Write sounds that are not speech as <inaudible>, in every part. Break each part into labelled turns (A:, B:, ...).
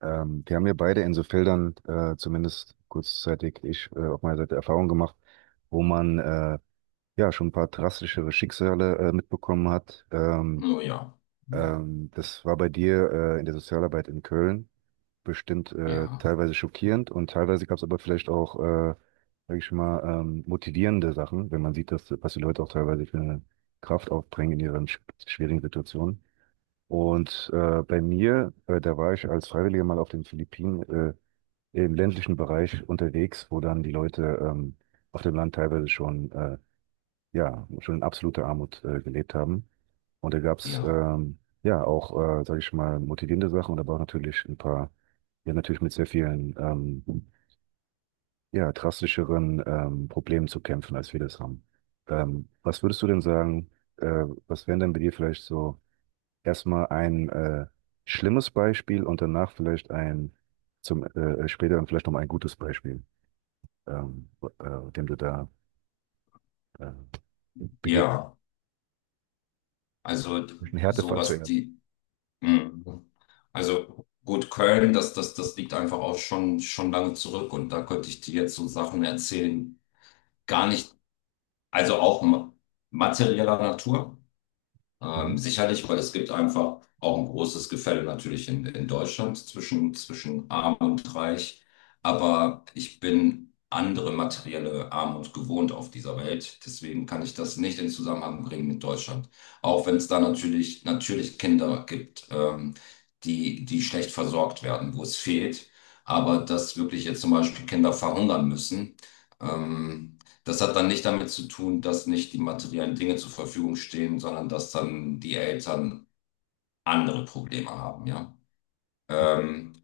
A: Wir haben ja beide in so Feldern, zumindest kurzzeitig ich, auf meiner Seite Erfahrung gemacht, wo man ja schon ein paar drastischere Schicksale mitbekommen hat.
B: Oh ja. Hm.
A: Das war bei dir in der Sozialarbeit in Köln bestimmt
B: Ja,
A: teilweise schockierend, und teilweise gab es aber vielleicht auch, sag ich mal, motivierende Sachen, wenn man sieht, dass, was die Leute auch teilweise für eine Kraft aufbringen in ihren schwierigen Situationen. Und bei mir, da war ich als Freiwilliger mal auf den Philippinen, im ländlichen Bereich unterwegs, wo dann die Leute auf dem Land teilweise schon, ja, schon in absoluter Armut gelebt haben. Und da gab's
B: ja,
A: ja auch, sage ich mal, motivierende Sachen und aber auch natürlich ein paar, ja, natürlich mit sehr vielen, ja, drastischeren Problemen zu kämpfen, als wir das haben. Was würdest du denn sagen, was wären denn bei dir vielleicht so erstmal ein schlimmes Beispiel und danach vielleicht ein, zum später dann vielleicht noch mal ein gutes Beispiel? ähm, dem du da äh, begegnet.
B: ja. Also,
A: Ein Härtefall
B: sowas,
A: zuerst.
B: die, hm. Also gut, Köln, das liegt einfach auch schon lange zurück, und da könnte ich dir jetzt so Sachen erzählen. Gar nicht, also auch materieller Natur.
A: Mhm.
B: Sicherlich, weil es gibt einfach auch ein großes Gefälle natürlich in Deutschland zwischen arm und reich. Aber ich bin andere materielle Armut gewohnt auf dieser Welt. Deswegen kann ich das nicht in Zusammenhang bringen mit Deutschland. Auch wenn es da natürlich Kinder gibt, die schlecht versorgt werden, wo es fehlt. Aber dass wirklich jetzt zum Beispiel Kinder verhungern müssen, ähm, das hat dann nicht damit zu tun, dass nicht die materiellen Dinge zur Verfügung stehen, sondern dass dann die Eltern andere Probleme haben, ja. Ähm,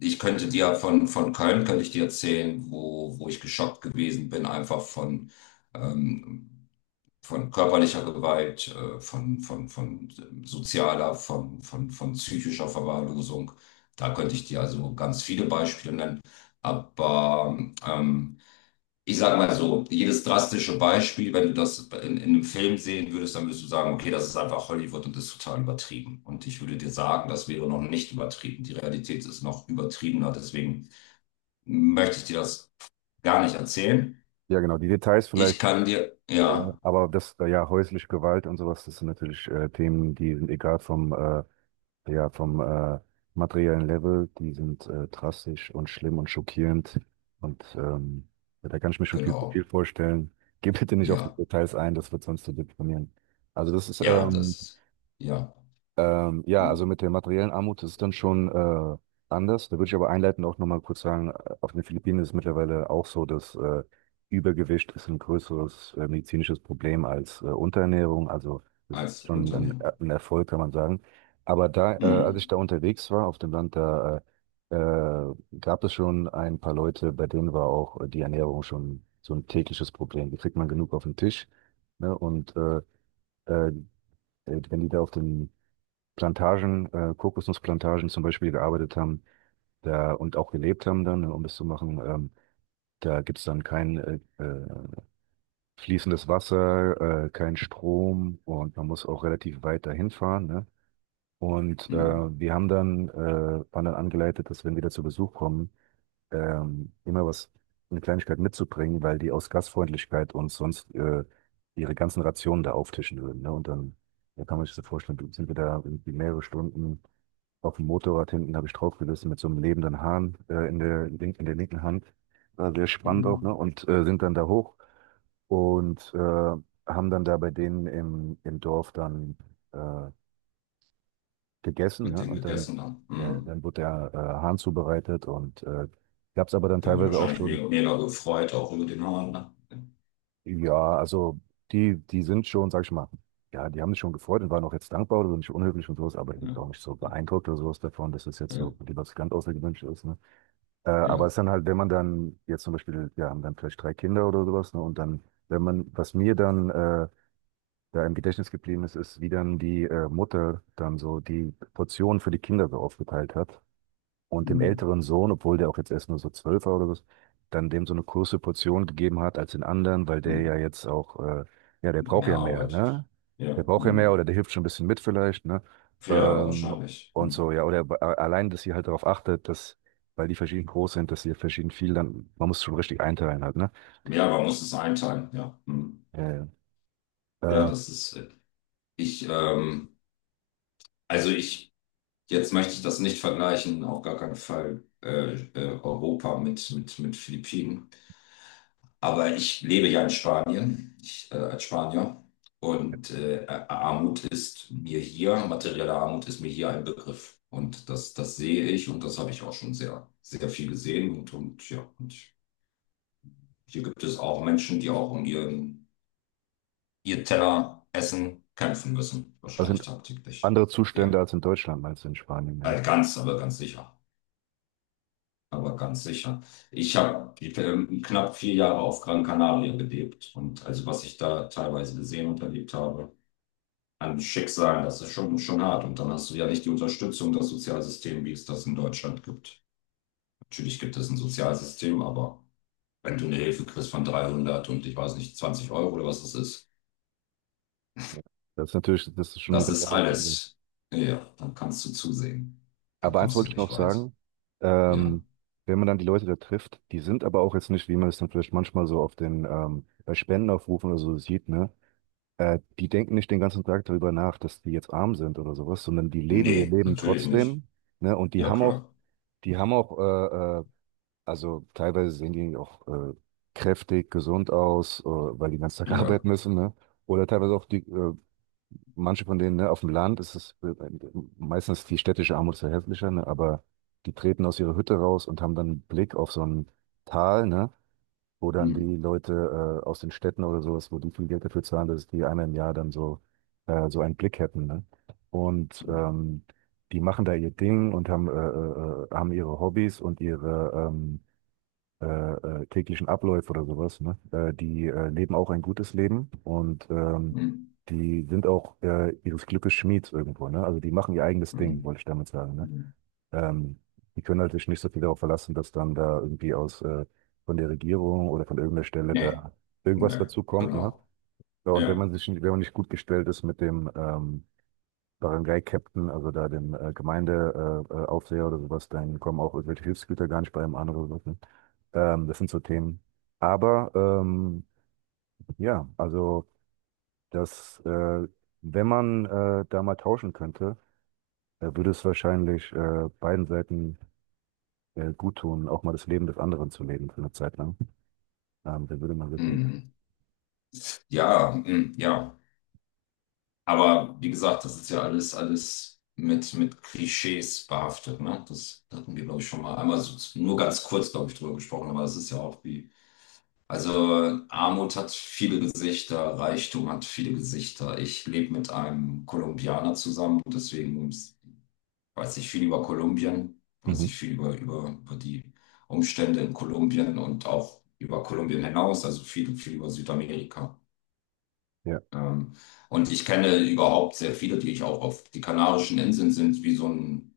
B: Ich könnte dir von Köln, könnte ich dir erzählen, wo ich geschockt gewesen bin, einfach ähm, von körperlicher Gewalt, von sozialer, von psychischer Verwahrlosung. Da könnte ich dir also ganz viele Beispiele nennen. Aber ähm, ich sag mal so, jedes drastische Beispiel, wenn du das in einem Film sehen würdest, dann würdest du sagen, okay, das ist einfach Hollywood und das ist total übertrieben. Und ich würde dir sagen, das wäre noch nicht übertrieben. Die Realität ist noch übertriebener, deswegen möchte ich dir das gar nicht erzählen.
A: Ja, genau, die Details
B: Ich
A: vielleicht,
B: kann dir,
A: äh,
B: ja,
A: aber das, ja, häusliche Gewalt und sowas, das sind natürlich Themen, die sind egal vom, ja, vom materiellen Level, die sind drastisch und schlimm und schockierend und ja, da kann ich mir schon viel zu viel
B: genau,
A: vorstellen. Geh bitte nicht auf die
B: ja,
A: Details ein, das wird sonst zu deprimieren. Also das ist
B: ja, das, ja,
A: Ja, also
B: mm,
A: mit der materiellen Armut ist es dann schon anders. Da würde ich aber einleitend auch nochmal kurz sagen, auf den Philippinen ist es mittlerweile auch so, dass Übergewicht ist ein größeres medizinisches Problem als Unterernährung. Also das ist
B: als
A: schon
B: Unternehmen.
A: ein Erfolg, kann man sagen. Aber da, als ich
B: Mm.
A: da unterwegs war auf dem Land, da äh, äh, gab es schon ein paar Leute, bei denen war auch die Ernährung schon so ein tägliches Problem. Die kriegt man genug auf den Tisch, ne? Und äh, wenn die da auf den Plantagen, Kokosnussplantagen zum Beispiel gearbeitet haben da, und auch gelebt haben dann, ne, um das zu machen. Da gibt's dann kein fließendes Wasser, kein Strom, und man muss auch relativ weit dahin fahren. Ne? Und
B: Mm.
A: wir haben dann, waren dann angeleitet, dass wenn wir da zu Besuch kommen, immer was, eine Kleinigkeit mitzubringen, weil die aus Gastfreundlichkeit uns sonst ihre ganzen Rationen da auftischen würden. Ne? Und dann, da kann man sich so vorstellen, sind wir da irgendwie mehrere Stunden auf dem Motorrad hinten habe ich draufgerissen mit so einem lebenden Hahn, in der linken Hand. War sehr spannend auch, ne?
B: Mm.
A: Und, sind dann da hoch und, haben dann da bei denen im Dorf dann, äh, gegessen,
B: Mit
A: ne?
B: dem
A: Und dann
B: gegessen dann.
A: ja,
B: Mm.
A: dann wurde der, Hahn zubereitet und, gab es aber dann
B: Der hat sich
A: teilweise auch
B: wahrscheinlich
A: schon
B: mega, mega gefreut, auch über den Hahn. Ne?
A: ja, also die sind schon, sag ich mal ja, die haben sich schon gefreut und waren auch jetzt dankbar oder nicht unhöflich und so was, aber ich bin
B: Ja,
A: auch nicht so beeindruckt oder so was davon, dass das jetzt
B: ja, ja.
A: so die was ganz Außergewöhnliches ist, ne? Aber es
B: Ja.
A: ist dann halt, wenn man dann jetzt zum Beispiel, wir haben dann vielleicht drei Kinder oder sowas, ne, und dann, wenn man, was mir dann da im Gedächtnis geblieben ist, ist, wie dann die Mutter dann so die Portionen für die Kinder so aufgeteilt hat und dem
B: Hm,
A: älteren Sohn, obwohl der auch jetzt erst nur so zwölf war oder was, dann dem so eine große Portion gegeben hat als den anderen, weil der
B: hm.
A: ja jetzt auch, ja, der braucht
B: Mehr
A: ja mehr,
B: arbeitet.
A: ne? Der
B: Ja,
A: braucht ja mehr,
B: hm.
A: oder der hilft schon ein bisschen mit vielleicht, ne?
B: Ja,
A: Ähm,
B: wahrscheinlich.
A: und so,
B: Hm.
A: ja, oder allein, dass sie halt darauf achtet, dass, weil die verschieden groß sind, dass sie verschieden viel, dann, man muss schon richtig einteilen halt, ne?
B: Ja, man muss es einteilen. Ja, hm.
A: Ja,
B: Ja,
A: ja.
B: das ist, ich, also ich, jetzt möchte ich das nicht vergleichen, auf gar keinen Fall, Europa mit Philippinen. Aber ich lebe ja in Spanien, ich, als Spanier. Und Armut ist mir hier, materielle Armut ist mir hier ein Begriff. Und das sehe ich, und das habe ich auch schon sehr, sehr viel gesehen. Und ja, und hier gibt es auch Menschen, die auch um ihren, ihr Teller Essen kämpfen müssen,
A: Das
B: wahrscheinlich
A: sind
B: tagtäglich.
A: andere
B: Ja,
A: Zustände als in Deutschland, meinst du, in Spanien, ne?
B: ganz, aber ganz sicher. Aber ganz sicher. Ich habe knapp 4 Jahre auf Gran Canaria gelebt, und also was ich da teilweise gesehen und erlebt habe, ein Schicksal, das ist schon hart. Und dann hast du ja nicht die Unterstützung des Sozialsystems, wie es das in Deutschland gibt. Natürlich gibt es ein Sozialsystem, aber wenn du eine Hilfe kriegst von dreihundert und ich weiß nicht, zwanzig Euro oder was
A: Ja. Das ist natürlich, das ist schon eine
B: das
A: ganz
B: ist
A: andere.
B: alles. Ja, dann kannst du zusehen. Da
A: Aber eins
B: kommst
A: wollte
B: du
A: ich
B: nicht
A: noch
B: weit.
A: sagen,
B: Ja.
A: ähm, wenn man dann die Leute da trifft, die sind aber auch jetzt nicht, wie man es dann vielleicht manchmal so auf den, bei Spendenaufrufen oder so sieht, ne? Die denken nicht den ganzen Tag darüber nach, dass die jetzt arm sind oder sowas, sondern die leben ihr
B: Nee,
A: Leben
B: natürlich nicht.
A: trotzdem, ne? Und
B: Ja, klar.
A: die haben auch, also teilweise sehen die auch kräftig, gesund aus, weil die den ganzen Tag <laughs>
B: Ja.
A: arbeiten müssen, ne? Oder teilweise auch die manche von denen, ne, auf dem Land ist es meistens, die städtische Armut ist ja hässlicher, ne, aber die treten aus ihrer Hütte raus und haben dann einen Blick auf so ein Tal, ne, wo dann
B: Hm,
A: die Leute aus den Städten oder sowas, wo die viel Geld dafür zahlen, dass die einmal im Jahr dann so, so einen Blick hätten, ne? Und die machen da ihr Ding und haben, haben ihre Hobbys und ihre, äh, täglichen Abläufe oder sowas, ne? Die leben auch ein gutes Leben und
B: hm,
A: die sind auch ihres Glückes Schmieds irgendwo, ne? Also die machen ihr eigenes
B: hm,
A: Ding, wollte ich damit sagen, ne?
B: hm.
A: Ähm, die können halt sich nicht so viel darauf verlassen, dass dann da irgendwie aus von der Regierung oder von irgendeiner Stelle
B: Nee,
A: da
B: nee,
A: irgendwas
B: ne,
A: dazu kommt, ne?
B: genau.
A: Ja, und wenn
B: Ja.
A: man sich, wenn man nicht gut gestellt ist mit dem Barangay-Captain, also da dem Gemeindeaufseher Aufseher oder sowas, dann kommen auch irgendwelche Hilfsgüter gar nicht bei einem anderen. Sachen. Das sind so Themen. Aber ja, also das, wenn man da mal tauschen könnte, würde es wahrscheinlich beiden Seiten gut tun, auch mal das Leben des anderen zu leben für eine Zeit lang. Da würde man
B: Hm.
A: wirklich.
B: Hm. Ja, hm, ja. Aber wie gesagt, das ist ja alles, alles mit Klischees behaftet, ne? Das hatten wir, glaube ich, schon mal einmal so, nur ganz kurz, glaube ich, drüber gesprochen, aber es ist ja auch wie, also Armut hat viele Gesichter, Reichtum hat viele Gesichter. Ich lebe mit einem Kolumbianer zusammen, deswegen weiß ich viel über Kolumbien, weiß
A: Mhm.
B: ich viel über die Umstände in Kolumbien und auch über Kolumbien hinaus, also viel, viel über Südamerika.
A: Ja.
B: Ähm, und ich kenne überhaupt sehr viele, die ich auch auf die Kanarischen Inseln sind, wie so ein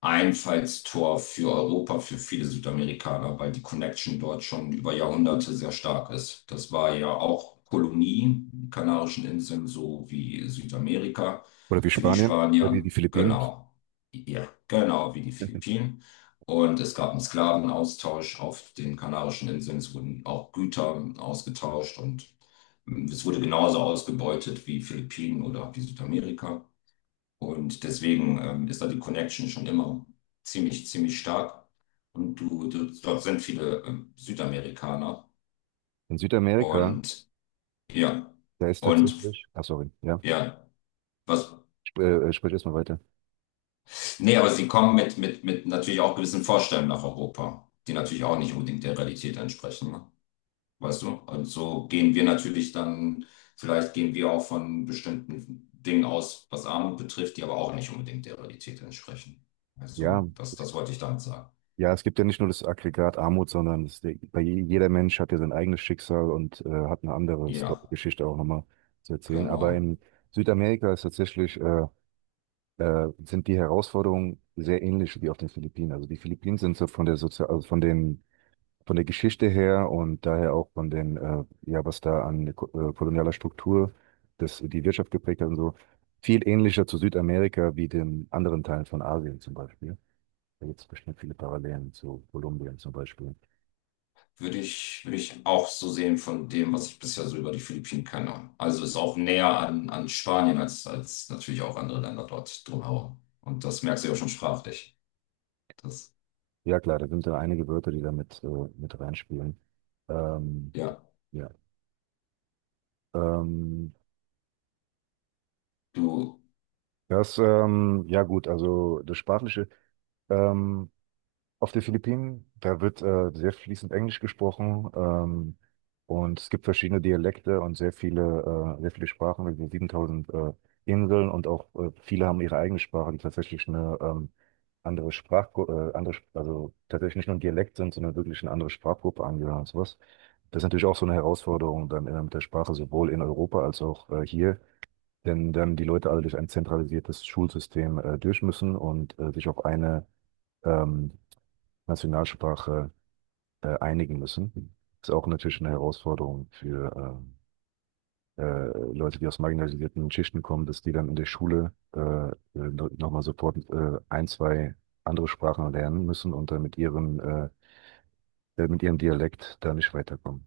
B: Einfallstor für Europa, für viele Südamerikaner, weil die Connection dort schon über Jahrhunderte sehr stark ist. Das war ja auch Kolonie, die Kanarischen Inseln, so wie Südamerika
A: Oder wie
B: für die
A: Spanien, oder wie
B: Spanier.
A: die Philippinen.
B: Genau. Ja, genau wie die
A: <laughs>
B: Philippinen. Und es gab einen Sklavenaustausch auf den Kanarischen Inseln. Es wurden auch Güter ausgetauscht, und es wurde genauso ausgebeutet wie Philippinen oder wie Südamerika. Und deswegen ist da die Connection schon immer ziemlich, ziemlich stark. Und du, dort sind viele Südamerikaner.
A: In Südamerika,
B: Und ja,
A: da ist
B: und
A: tatsächlich, ach sorry, ja,
B: ja, was,
A: sp sprich erstmal weiter.
B: nee, aber sie kommen mit natürlich auch gewissen Vorstellungen nach Europa, die natürlich auch nicht unbedingt der Realität entsprechen, ne? Weißt du? Und so gehen wir natürlich dann, vielleicht gehen wir auch von bestimmten Dingen aus, was Armut betrifft, die aber auch nicht unbedingt der Realität entsprechen.
A: Ja,
B: Also, das, das wollte ich damit sagen.
A: ja, es gibt ja nicht nur das Aggregat Armut, sondern es, bei jeder Mensch hat ja sein eigenes Schicksal, und hat eine andere Sto
B: Ja.
A: Geschichte auch nochmal zu erzählen. Aber
B: Genau.
A: in Südamerika ist tatsächlich, sind die Herausforderungen sehr ähnlich wie auf den Philippinen. Also die Philippinen sind so von der Sozial, also von den von der Geschichte her, und daher auch von den, ja, was da an kolonialer Struktur das, die Wirtschaft geprägt hat und so, viel ähnlicher zu Südamerika wie den anderen Teilen von Asien zum Beispiel. Da gibt es bestimmt viele Parallelen zu Kolumbien zum Beispiel.
B: Würde ich auch so sehen von dem, was ich bisher so über die Philippinen kenne. Also ist auch näher an Spanien als natürlich auch andere Länder dort drumherum. Und das merkst du ja schon sprachlich. Das,
A: Ja, klar, da sind da einige Wörter, die da mit reinspielen. Ähm,
B: ja,
A: ja, ähm,
B: du.
A: das, ja gut, also das Sprachliche, ähm, auf den Philippinen. Da wird sehr fließend Englisch gesprochen, und es gibt verschiedene Dialekte und sehr viele Sprachen, also 7000 Inseln, und auch viele haben ihre eigene Sprache, die tatsächlich eine andere Sprachgruppe, andere, also tatsächlich nicht nur ein Dialekt sind, sondern wirklich eine andere Sprachgruppe angehören und sowas. Das ist natürlich auch so eine Herausforderung dann mit der Sprache sowohl in Europa als auch hier, denn dann die Leute alle durch ein zentralisiertes Schulsystem durch müssen und sich auf eine ähm, Nationalsprache einigen müssen. Ist auch natürlich eine Herausforderung für Leute, die aus marginalisierten Schichten kommen, dass die dann in der Schule no, nochmal sofort ein, zwei andere Sprachen lernen müssen und dann mit ihrem Dialekt da nicht weiterkommen.